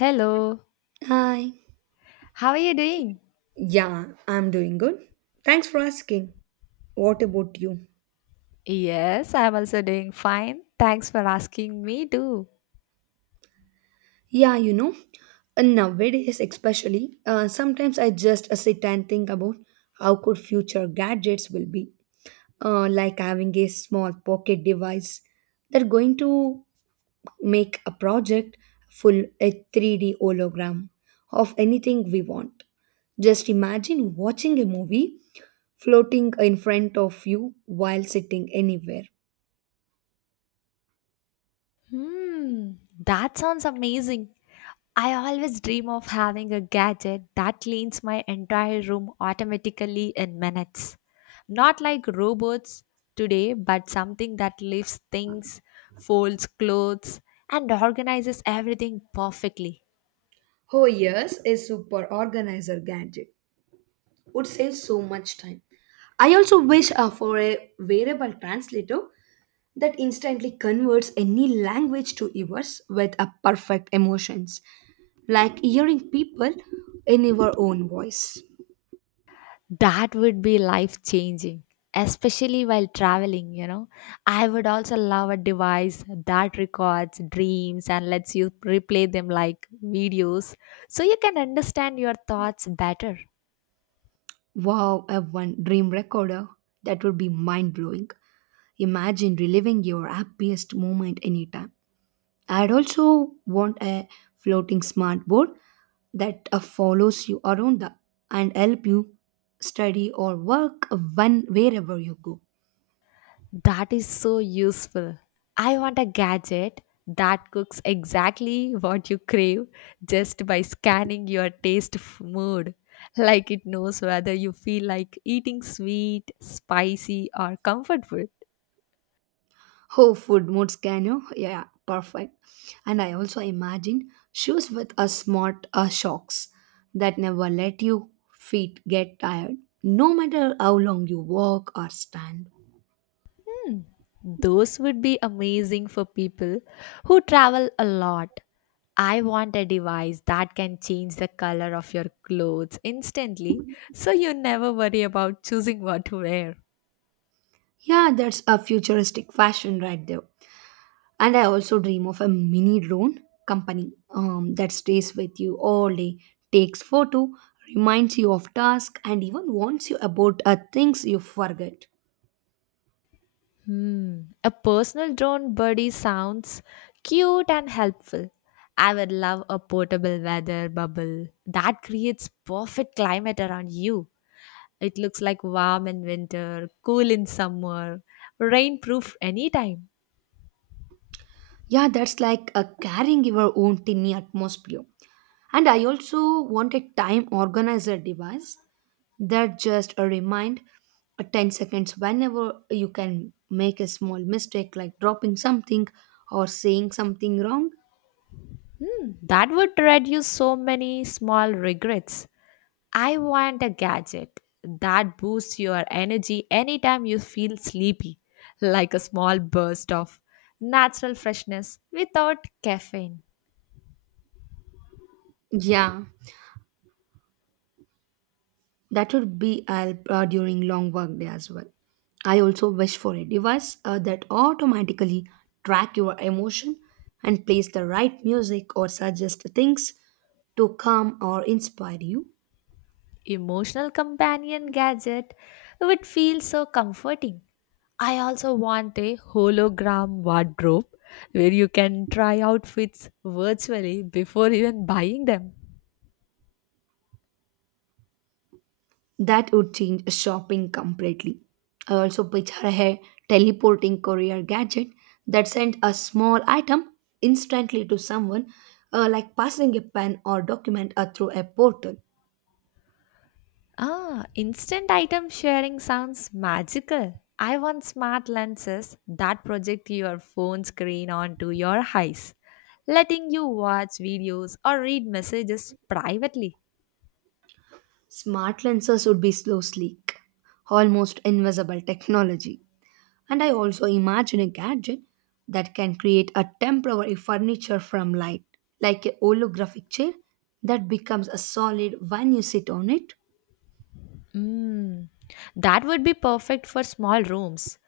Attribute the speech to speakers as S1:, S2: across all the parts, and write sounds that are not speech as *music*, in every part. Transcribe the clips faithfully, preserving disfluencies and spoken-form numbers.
S1: Hello.
S2: Hi.
S1: How are you doing?
S2: Yeah, I'm doing good. Thanks for asking. What about you?
S1: Yes, I'm also doing fine. Thanks for asking me too.
S2: Yeah, you know, uh, Nowadays especially, uh, sometimes I just uh, sit and think about how could future gadgets will be, uh, like having a small pocket device that going to make a project full a three D hologram of anything we want. Just imagine watching a movie floating in front of you while sitting anywhere.
S1: Hmm, that sounds amazing. I always dream of having a gadget that cleans my entire room automatically in minutes. Not like robots today, but something that lifts things, folds clothes, and organizes everything perfectly.
S2: Oh yes, a super organizer gadget would save so much time. I also wish uh, for a variable translator that instantly converts any language to yours with a perfect emotions, like hearing people in your own voice.
S1: That would be life changing, especially while traveling, you know. I would also love a device that records dreams and lets you replay them like videos so you can understand your thoughts better.
S2: Wow, a one dream recorder, that would be mind blowing. Imagine reliving your happiest moment anytime. I'd also want a floating smart board that uh, follows you around the, and help you study or work when wherever you go.
S1: That is so useful. I want a gadget that cooks exactly what you crave just by scanning your taste f- mood. Like it knows whether you feel like eating sweet, spicy, or comfort food.
S2: Oh, food mode scanner. Yeah, perfect. And I also imagine shoes with a smart uh, shocks that never let you feet get tired, no matter how long you walk or stand.
S1: Those would be amazing for people who travel a lot. I want a device that can change the color of your clothes instantly so you never worry about choosing what to wear.
S2: Yeah, that's a futuristic fashion right there. And I also dream of a mini drone company um, that stays with you all day, takes photo, reminds you of task, and even warns you about uh, things you forget.
S1: Hmm, a personal drone buddy sounds cute and helpful. I would love a portable weather bubble that creates perfect climate around you. It looks like warm in winter, cool in summer, rainproof anytime.
S2: Yeah, that's like uh, carrying your own tiny atmosphere. And I also want a time organizer device that just a remind uh, ten seconds whenever you can make a small mistake like dropping something or saying something wrong.
S1: That would reduce so many small regrets. I want a gadget that boosts your energy anytime you feel sleepy, like a small burst of natural freshness without caffeine.
S2: Yeah. That would be help uh, during long work day as well. I also wish for a device uh, that automatically track your emotion and plays the right music or suggest things to calm or inspire you.
S1: Emotional companion gadget would feel so comforting. I also want a hologram wardrobe where you can try outfits virtually before even buying them.
S2: That would change shopping completely. I also picture a teleporting courier gadget that sent a small item instantly to someone, uh, like passing a pen or document uh, through a portal.
S1: Ah, instant item sharing sounds magical. I want smart lenses that project your phone screen onto your eyes, letting you watch videos or read messages privately.
S2: Smart lenses would be slow, sleek, almost invisible technology. And I also imagine a gadget that can create a temporary furniture from light, like a holographic chair that becomes a solid when you sit on it.
S1: Mm, that would be perfect for small rooms.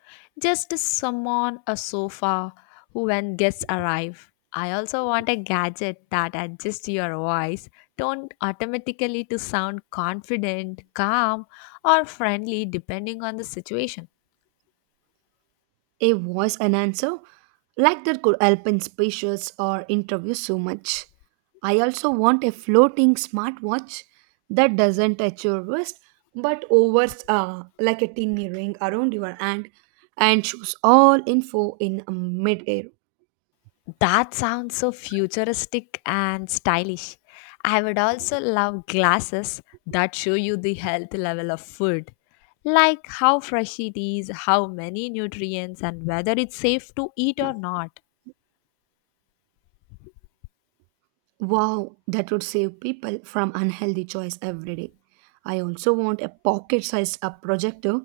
S1: Just someone, a sofa, who when guests arrive. I also want a gadget that adjusts your voice, tone automatically to sound confident, calm, or friendly depending on the situation.
S2: A voice and answer like that could help in speeches or interviews so much. I also want a floating smartwatch that doesn't touch your wrist but overs uh, like a tiny ring around your hand and shows all info in mid-air.
S1: That sounds so futuristic and stylish. I would also love glasses that show you the health level of food, like how fresh it is, how many nutrients, and whether it's safe to eat or not.
S2: Wow, that would save people from unhealthy choice every day. I also want a pocket-sized uh, projector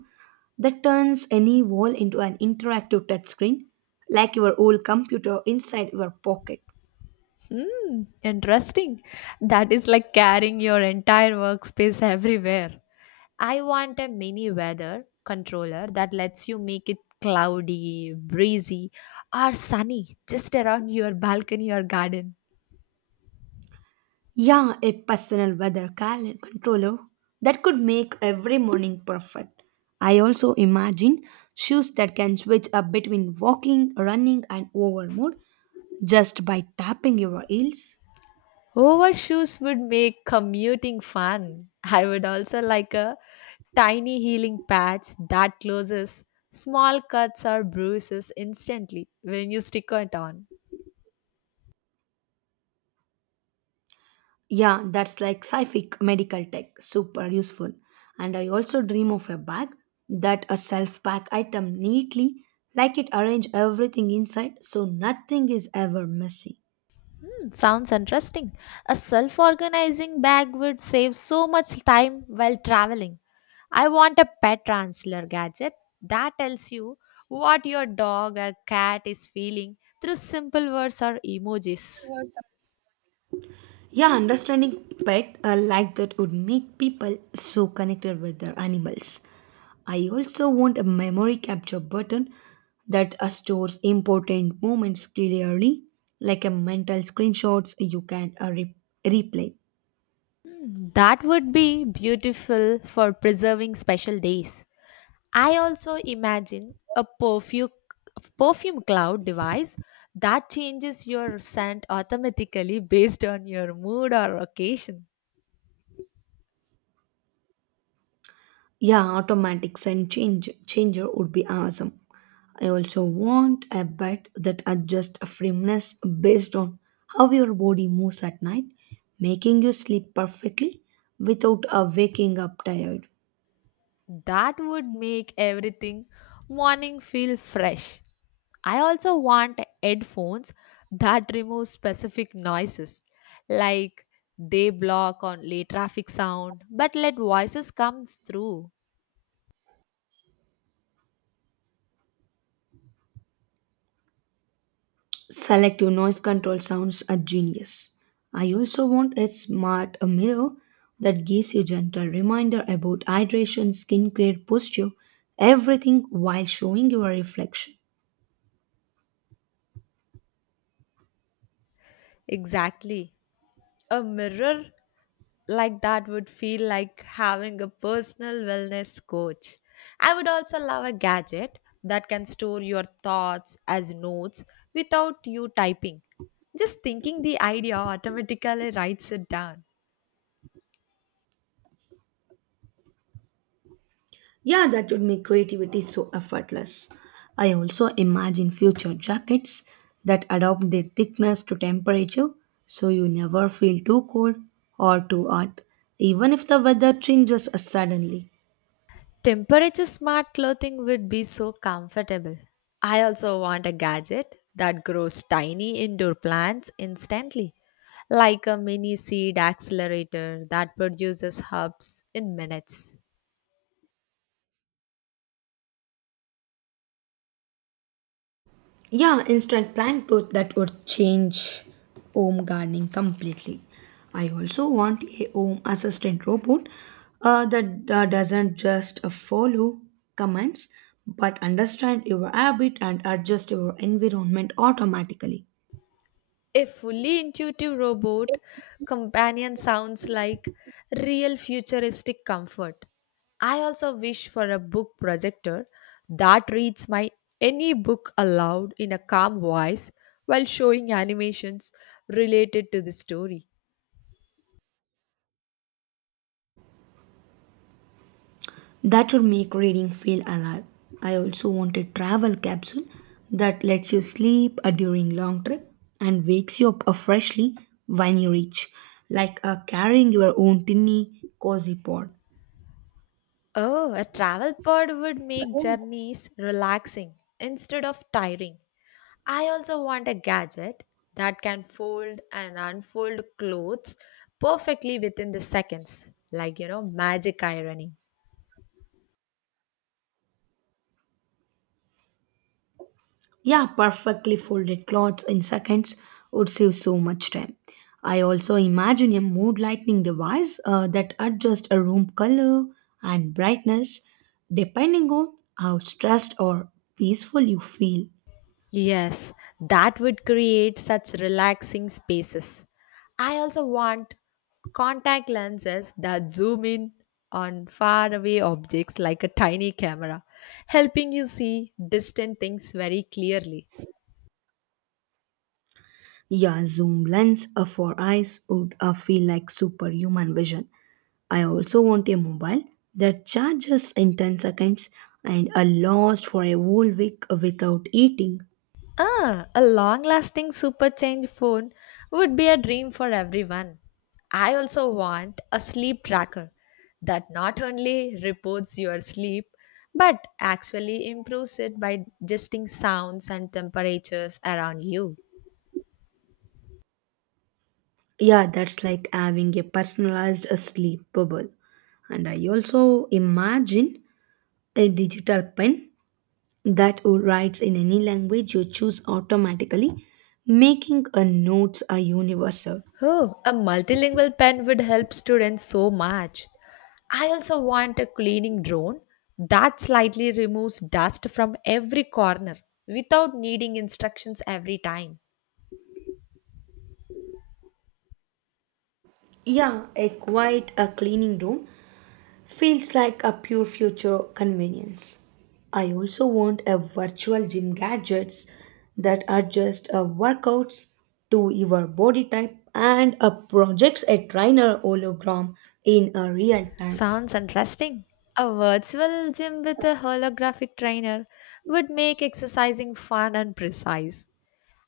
S2: that turns any wall into an interactive touchscreen, like your old computer inside your pocket.
S1: Interesting. That is like carrying your entire workspace everywhere. I want a mini weather controller that lets you make it cloudy, breezy, or sunny just around your balcony or garden.
S2: Yeah, a personal weather calendar controller that could make every morning perfect. I also imagine shoes that can switch up between walking, running, and over mode just by tapping your heels.
S1: Overshoes would make commuting fun. I would also like a tiny healing patch that closes small cuts or bruises instantly when you stick it on.
S2: Yeah, that's like scific medical tech, super useful. And I also dream of a bag that a self-pack item neatly, like it arrange everything inside so nothing is ever messy.
S1: Hmm, sounds interesting. A self organizing bag would save so much time while traveling. I want a pet transler gadget that tells you what your dog or cat is feeling through simple words or emojis.
S2: Yeah, understanding pet uh, like that would make people so connected with their animals. I also want a memory capture button that uh, stores important moments clearly, like a mental screenshots you can uh, re- replay.
S1: Hmm, that would be beautiful for preserving special days. I also imagine a perfume perfume cloud device that changes your scent automatically based on your mood or occasion.
S2: Yeah, automatics and change changer would be awesome. I also want a bed that adjusts firmness based on how your body moves at night, making you sleep perfectly without uh, waking up tired.
S1: That would make everything morning feel fresh. I also want headphones that remove specific noises, like they block only traffic sound but let voices comes through.
S2: Selective noise control sounds a genius. I also want a smart mirror that gives you gentle reminder about hydration, skincare, posture, everything while showing your reflection.
S1: Exactly. A mirror like that would feel like having a personal wellness coach. I would also love a gadget that can store your thoughts as notes without you typing. Just thinking the idea automatically writes it down.
S2: Yeah, that would make creativity so effortless. I also imagine future jackets that adapt their thickness to temperature so you never feel too cold or too hot, even if the weather changes suddenly.
S1: Temperature smart clothing would be so comfortable. I also want a gadget that grows tiny indoor plants instantly, like a mini seed accelerator that produces herbs in minutes.
S2: Yeah, instant plant growth, that would change home gardening completely. I also want a home assistant robot uh, that uh, doesn't just uh, follow commands but understand your habit and adjust your environment automatically.
S1: A fully intuitive robot companion sounds like real futuristic comfort. I also wish for a book projector that reads my any book aloud in a calm voice while showing animations related to the story.
S2: That would make reading feel alive. I also want a travel capsule that lets you sleep uh, during long trip and wakes you up uh, freshly when you reach, like uh, carrying your own tiny cozy pod.
S1: Oh, a travel pod would make journeys relaxing instead of tiring. I also want a gadget that can fold and unfold clothes perfectly within the seconds, like you know, magic ironing.
S2: Yeah, perfectly folded clothes in seconds would save so much time. I also imagine a mood lighting device uh, that adjusts a room color and brightness depending on how stressed or peaceful you feel.
S1: Yes, that would create such relaxing spaces. I also want contact lenses that zoom in on faraway objects like a tiny camera, helping you see distant things very clearly.
S2: Yeah, zoom lens uh, for eyes would uh, feel like superhuman vision. I also want a mobile that charges in ten seconds and a lost for a whole week without eating.
S1: Ah, a long lasting super change phone would be a dream for everyone. I also want a sleep tracker that not only reports your sleep but actually improves it by adjusting sounds and temperatures around you.
S2: Yeah, that's like having a personalized uh, sleep bubble. And I also imagine a digital pen that would write in any language you choose automatically, making a notes a universal.
S1: Oh, a multilingual pen would help students so much. I also want a cleaning drone that slightly removes dust from every corner without needing instructions every time.
S2: Yeah, a quiet a cleaning room feels like a pure future convenience. I also want a virtual gym gadgets that adjust uh, workouts to your body type and uh, projects a trainer hologram in a real time.
S1: Sounds interesting. A virtual gym with a holographic trainer would make exercising fun and precise.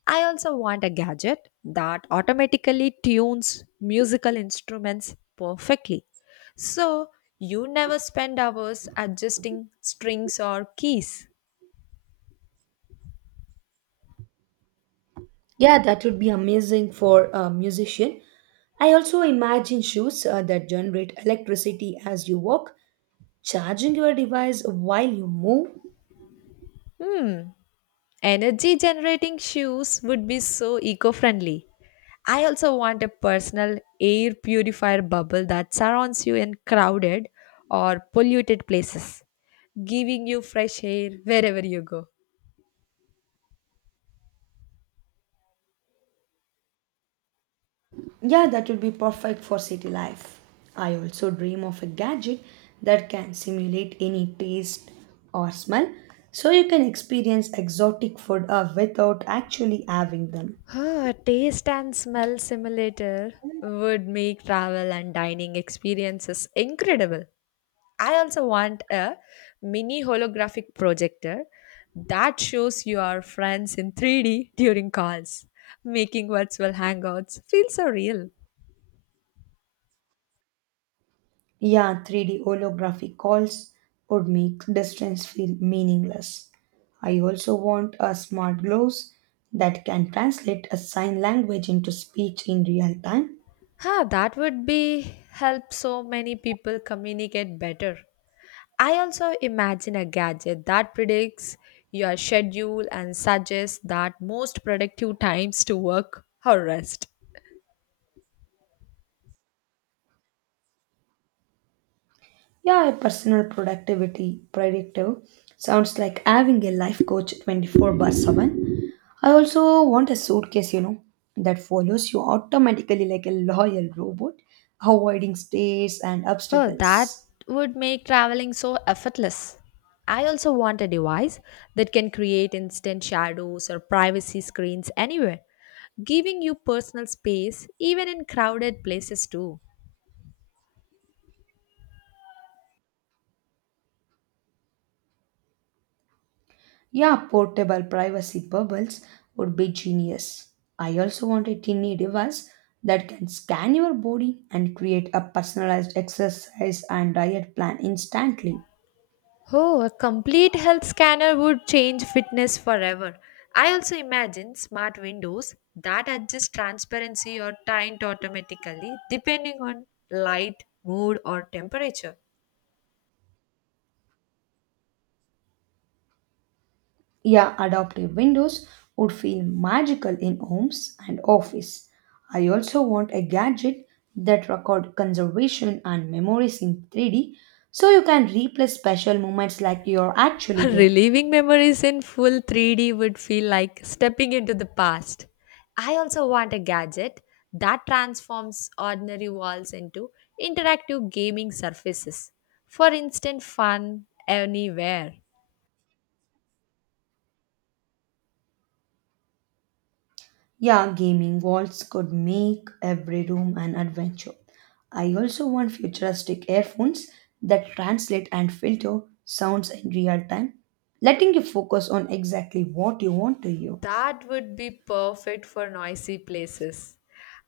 S1: I also want a gadget that automatically tunes musical instruments perfectly. So you never spend hours adjusting strings or keys.
S2: Yeah, that would be amazing for a musician. I also imagine shoes uh, that generate electricity as you walk, charging your device while you move.
S1: Hmm, energy generating shoes would be so eco friendly. I also want a personal air purifier bubble that surrounds you in crowded or polluted places, giving you fresh air wherever you go.
S2: Yeah, that would be perfect for city life. I also dream of a gadget that can simulate any taste or smell so you can experience exotic food uh, without actually having them.
S1: Ah, taste and smell simulator would make travel and dining experiences incredible. I also want a mini holographic projector that shows your friends in three D during calls, making virtual hangouts feel so real.
S2: Yeah, three D holographic calls would make distance feel meaningless. I also want a smart gloves that can translate a sign language into speech in real time.
S1: Huh, that would be help so many people communicate better. I also imagine a gadget that predicts your schedule and suggests that most productive times to work or rest.
S2: Yeah, a personal productivity predictor sounds like having a life coach twenty-four by seven. I also want a suitcase, you know, that follows you automatically like a loyal robot, avoiding stares and
S1: Oh, that
S2: obstacles.
S1: would make traveling so effortless. I also want a device that can create instant shadows or privacy screens anywhere, giving you personal space even in crowded places too.
S2: Yeah, portable privacy bubbles would be genius. I also want a tiny device that can scan your body and create a personalized exercise and diet plan instantly.
S1: Oh, a complete health scanner would change fitness forever. I also imagine smart windows that adjust transparency or tint automatically depending on light, mood, or temperature.
S2: Yeah, adaptive windows would feel magical in homes and office. I also want a gadget that record conservation and memories in three D so you can replay special moments like you're
S1: *laughs*
S2: actually there.
S1: Reliving memories in full three D would feel like stepping into the past. I also want a gadget that transforms ordinary walls into interactive gaming surfaces for instant fun anywhere.
S2: Yeah, gaming walls could make every room an adventure. I also want futuristic earphones that translate and filter sounds in real time, letting you focus on exactly what you want to hear.
S1: That would be perfect for noisy places.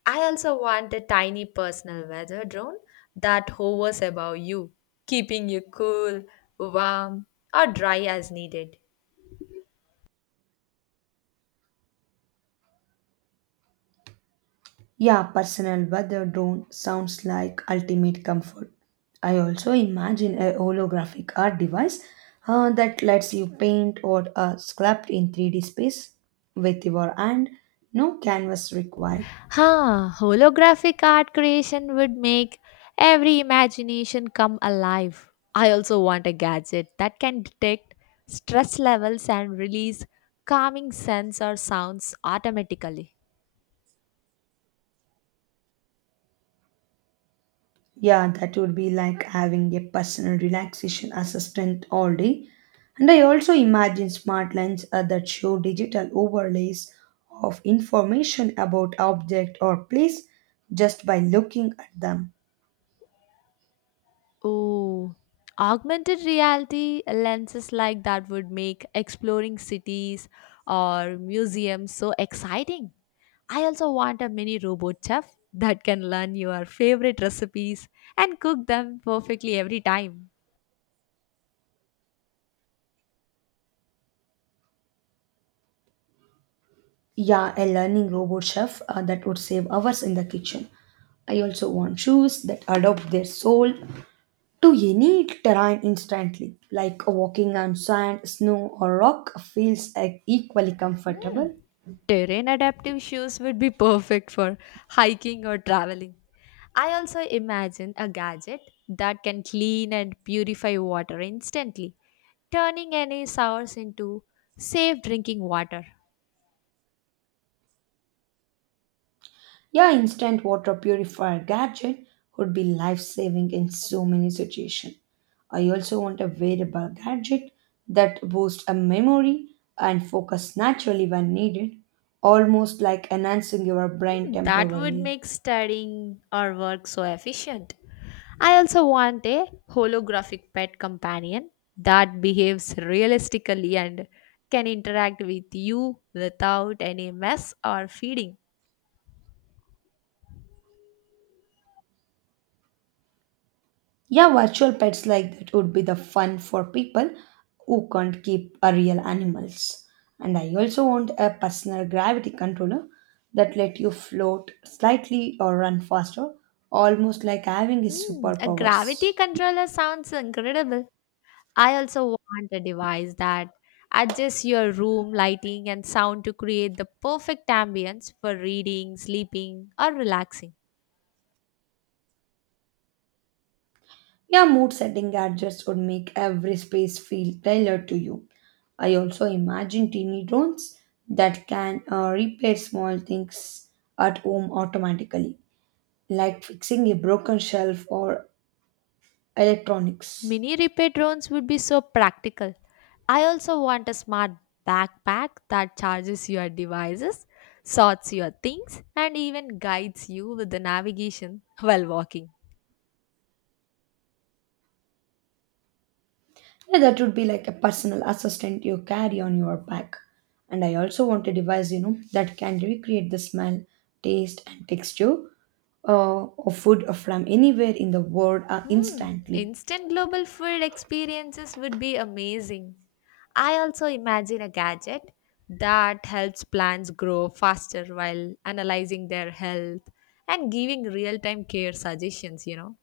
S1: I also want a tiny personal weather drone that hovers above you, keeping you cool, warm, or dry as needed.
S2: Yeah, personal weather drone sounds like ultimate comfort. I also imagine a holographic art device uh, that lets you paint or uh, sculpt in three D space with your hand, no canvas required.
S1: Huh, holographic art creation would make every imagination come alive. I also want a gadget that can detect stress levels and release calming scents or sounds automatically.
S2: Yeah, that would be like having a personal relaxation assistant all day. And I also imagine smart lens uh, that show digital overlays of information about object or place just by looking at them.
S1: Oh, augmented reality lenses like that would make exploring cities or museums so exciting. I also want a mini robot chef that can learn your favorite recipes and cook them perfectly every time.
S2: Yeah, a learning robot chef uh, that would save hours in the kitchen. I also want shoes that adapt their soul to any terrain instantly, like walking on sand, snow, or rock feels like equally
S1: Hmm.
S2: comfortable.
S1: Terrain adaptive shoes would be perfect for hiking or traveling. I also imagine a gadget that can clean and purify water instantly, turning any source into safe drinking water.
S2: Yeah, instant water purifier gadget would be life saving in so many situations. I also want a wearable gadget that boosts a memory and focus naturally when needed, almost like enhancing your brain
S1: Hmm, that would
S2: temporarily.
S1: make studying or work so efficient. I also want a holographic pet companion that behaves realistically and can interact with you without any mess or feeding.
S2: Yeah, virtual pets like that would be the fun for people who can't keep a real animals. And I also want a personal gravity controller that let you float slightly or run faster, almost like having his
S1: Mm, a gravity
S2: superpowers.
S1: controller sounds incredible. I also want a device that adjusts your room lighting and sound to create the perfect ambience for reading, sleeping, or relaxing.
S2: Yeah, mood setting gadgets would make every space feel tailored to you. I also imagine teeny drones that can uh, repair small things at home automatically, like fixing a broken shelf or electronics.
S1: Mini repair drones would be so practical. I also want a smart backpack that charges your devices, sorts your things, and even guides you with the navigation *laughs* while walking.
S2: Yeah, that would be like a personal assistant you carry on your back. And I also want a device, you know, that can recreate the smell, taste, and texture uh, of food from anywhere in the world uh,
S1: Hmm,
S2: instantly.
S1: instant global food experiences would be amazing. I also imagine a gadget that helps plants grow faster while analyzing their health and giving real time care suggestions, you know.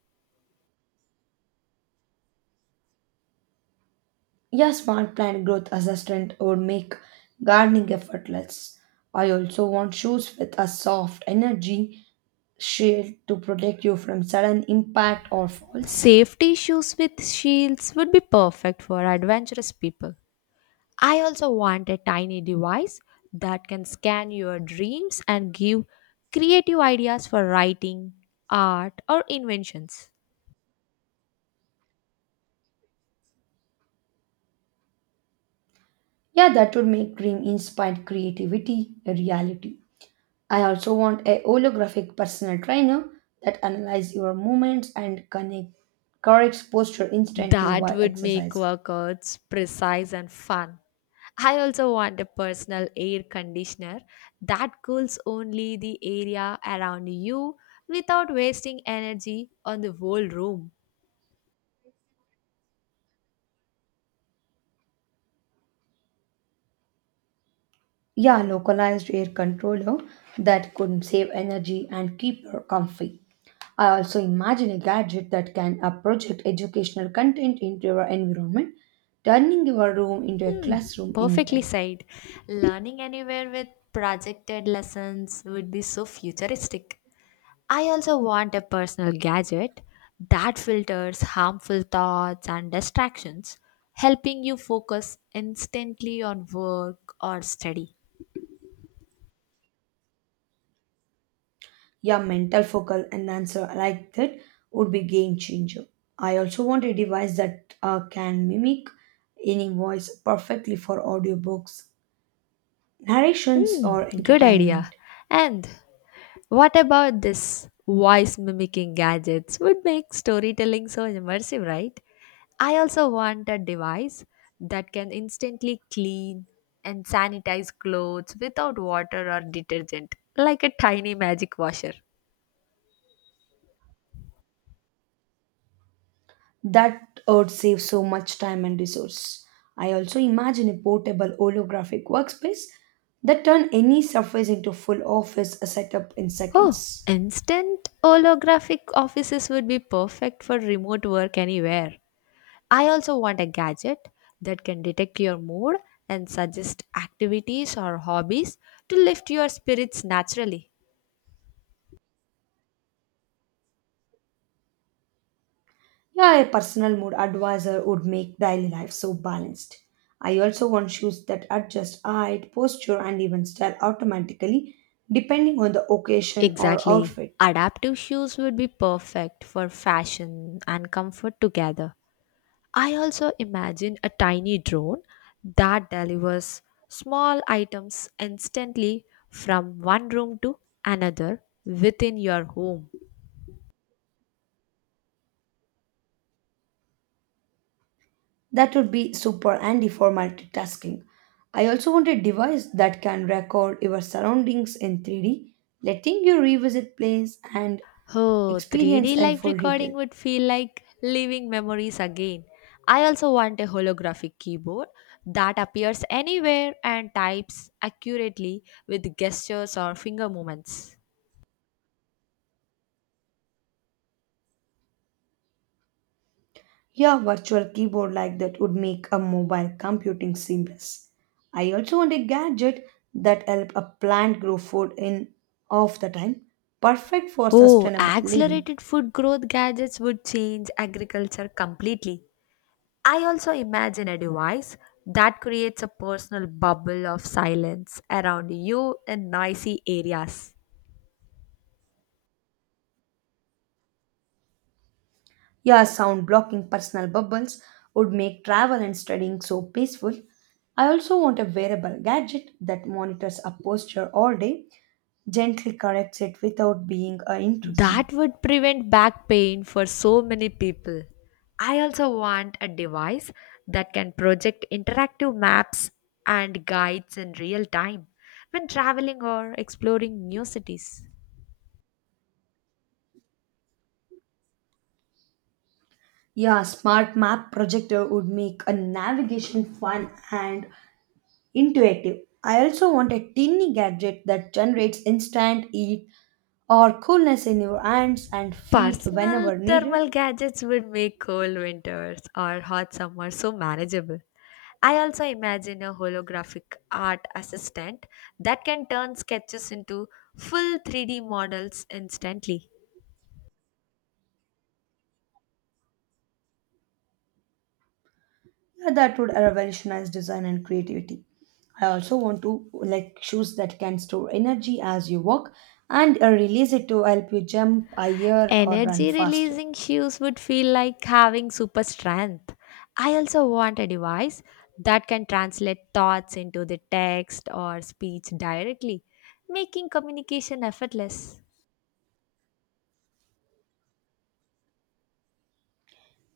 S2: Yeah, smart plant growth assistant would make gardening effortless. I also want shoes with a soft energy shield to protect you from sudden impact or falls.
S1: Safety shoes with shields would be perfect for adventurous people. I also want a tiny device that can scan your dreams and give creative ideas for writing, art, or inventions.
S2: Yeah, that would make dream inspired creativity a reality. I also want a holographic personal trainer that analyzes your movements and connect, corrects posture instantly
S1: That
S2: while
S1: would make
S2: exercising.
S1: workouts precise and fun. I also want a personal air conditioner that cools only the area around you without wasting energy on the whole room.
S2: Yeah, localized air controller that could save energy and keep you comfy. I also imagine a gadget that can uh, project educational content into your environment, turning your room into a
S1: Hmm,
S2: classroom
S1: perfectly
S2: anytime.
S1: said. Learning anywhere with projected lessons would be so futuristic. I also want a personal gadget that filters harmful thoughts and distractions, helping you focus instantly on work or study.
S2: Yeah, mental focal and answer like that would be game changer. I also want a device that uh, can mimic any voice perfectly for audiobooks, narrations, or
S1: Mm, good idea.
S2: entertainment.
S1: And what about this voice mimicking gadgets would make storytelling so immersive, right? I also want a device that can instantly clean and sanitize clothes without water or detergent, like a tiny magic washer.
S2: That would save so much time and resource. I also imagine a portable holographic workspace that turn any surface into full office setup in
S1: Oh,
S2: seconds.
S1: instant holographic offices would be perfect for remote work anywhere. I also want a gadget that can detect your mood and suggest activities or hobbies to lift your spirits naturally.
S2: Yeah, a personal mood advisor would make daily life so balanced. I also want shoes that adjust height, posture, and even style automatically depending on the occasion or
S1: Exactly.
S2: outfit.
S1: Adaptive shoes would be perfect for fashion and comfort together. I also imagine a tiny drone that delivers small items instantly from one room to another within your home.
S2: That would be super handy for multitasking. I also want a device that can record your surroundings in three D, letting you revisit place and
S1: Oh,
S2: experience
S1: three D
S2: in
S1: live
S2: full detail.
S1: recording would feel like living memories again. I also want a holographic keyboard that appears anywhere and types accurately with gestures or finger movements.
S2: Yeah, virtual keyboard like that would make a mobile computing seamless. I also want a gadget that help a plant grow food in half the time, perfect for
S1: Oh,
S2: sustainable living.
S1: accelerated food growth gadgets would change agriculture completely. I also imagine a device that creates a personal bubble of silence around you in noisy areas.
S2: Yeah, sound blocking personal bubbles would make travel and studying so peaceful. I also want a wearable gadget that monitors a posture all day, gently corrects it without being uh, intrusive.
S1: That would prevent back pain for so many people. I also want a device that can project interactive maps and guides in real time when traveling or exploring new cities.
S2: Yeah, smart map projector would make a navigation fun and intuitive. I also want a tiny gadget that generates instant heat or coolness in your hands and feet
S1: Personal
S2: whenever needed.
S1: thermal gadgets would make cold winters or hot summers so manageable. I also imagine a holographic art assistant that can turn sketches into full three D models instantly.
S2: Yeah, that would revolutionize design and creativity. I also want to like shoes that can store energy as you walk and uh, release it to help you jump higher or run
S1: Energy
S2: faster.
S1: releasing hues would feel like having super strength. I also want a device that can translate thoughts into the text or speech directly, making communication effortless.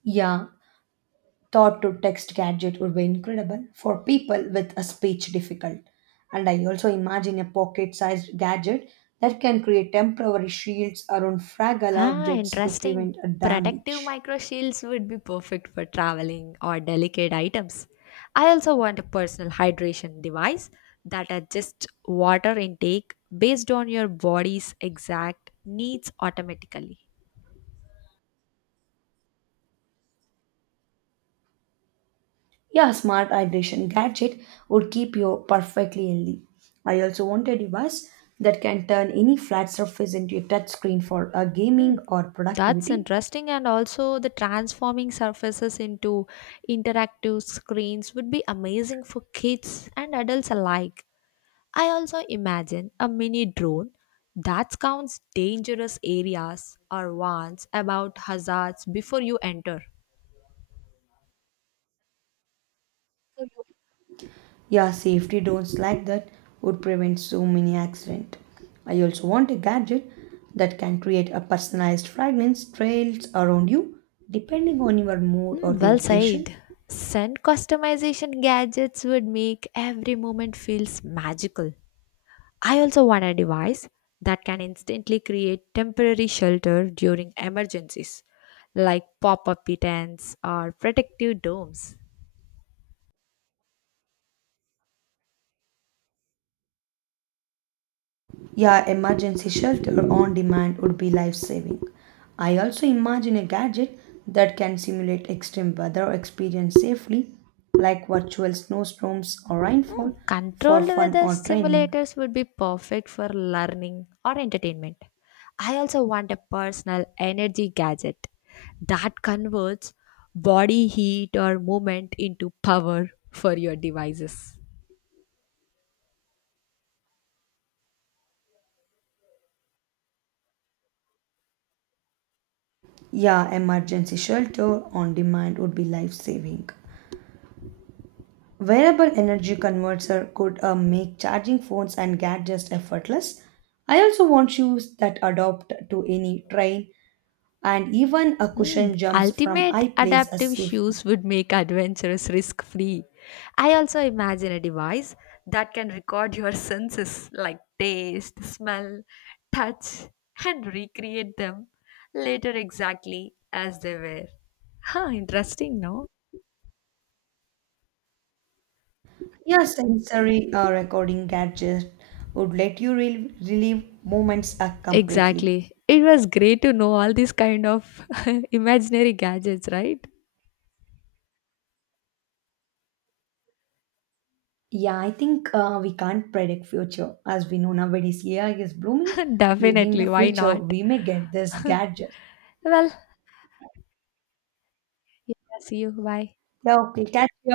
S2: Yeah, thought to text gadget would be incredible for people with a speech difficult. And I also imagine a pocket sized gadget that can create temporary shields around fragile
S1: Ah,
S2: objects to
S1: interesting.
S2: prevent a
S1: Protective
S2: damage.
S1: micro shields would be perfect for traveling or delicate items. I also want a personal hydration device that adjusts water intake based on your body's exact needs automatically.
S2: Yeah, smart hydration gadget would keep you perfectly healthy. I also want a device that can turn any flat surface into a touchscreen for a
S1: Hmm,
S2: gaming or
S1: that's
S2: productivity.
S1: interesting, and also the transforming surfaces into interactive screens would be amazing for kids and adults alike. I also imagine a mini drone that scans dangerous areas or warns about hazards before you enter.
S2: Yeah, safety doors like that would prevent so many accidents. I also want a gadget that can create a personalized fragrance trails around you depending on your mood or
S1: Hmm,
S2: the
S1: well
S2: occasion.
S1: said. Send customization gadgets would make every moment feels magical. I also want a device that can instantly create temporary shelter during emergencies, like pop-up tents or protective domes.
S2: Yeah, emergency shelter on demand would be life saving. I also imagine a gadget that can simulate extreme weather experience safely, like virtual snowstorms or
S1: Hmm,
S2: rainfall, for
S1: controlled
S2: fun
S1: weather
S2: or training.
S1: simulators would be perfect for learning or entertainment. I also want a personal energy gadget that converts body heat or movement into power for your devices.
S2: Yeah, emergency shelter on demand would be life saving. Wearable energy converter could uh, make charging phones and gadgets effortless. I also want shoes that adapt to any train and even a
S1: Hmm,
S2: cushion jumps from
S1: ultimate
S2: high places
S1: adaptive
S2: safely.
S1: shoes would make adventurous risk free. I also imagine a device that can record your senses like taste, smell, touch, and recreate them later exactly as they were. Huh, interesting, no?
S2: Yeah, sensory uh, recording gadget would let you re- relive moments uh, completely.
S1: Exactly. It was great to know all these kind of *laughs* imaginary gadgets, right?
S2: Yeah, I think uh, we can't predict future. As we know nowadays, A I is blooming.
S1: *laughs*
S2: Maybe in the
S1: Definitely. Why
S2: future
S1: not?
S2: we may get this gadget.
S1: Well, yeah, see you. Bye.
S2: Yeah, okay, catch you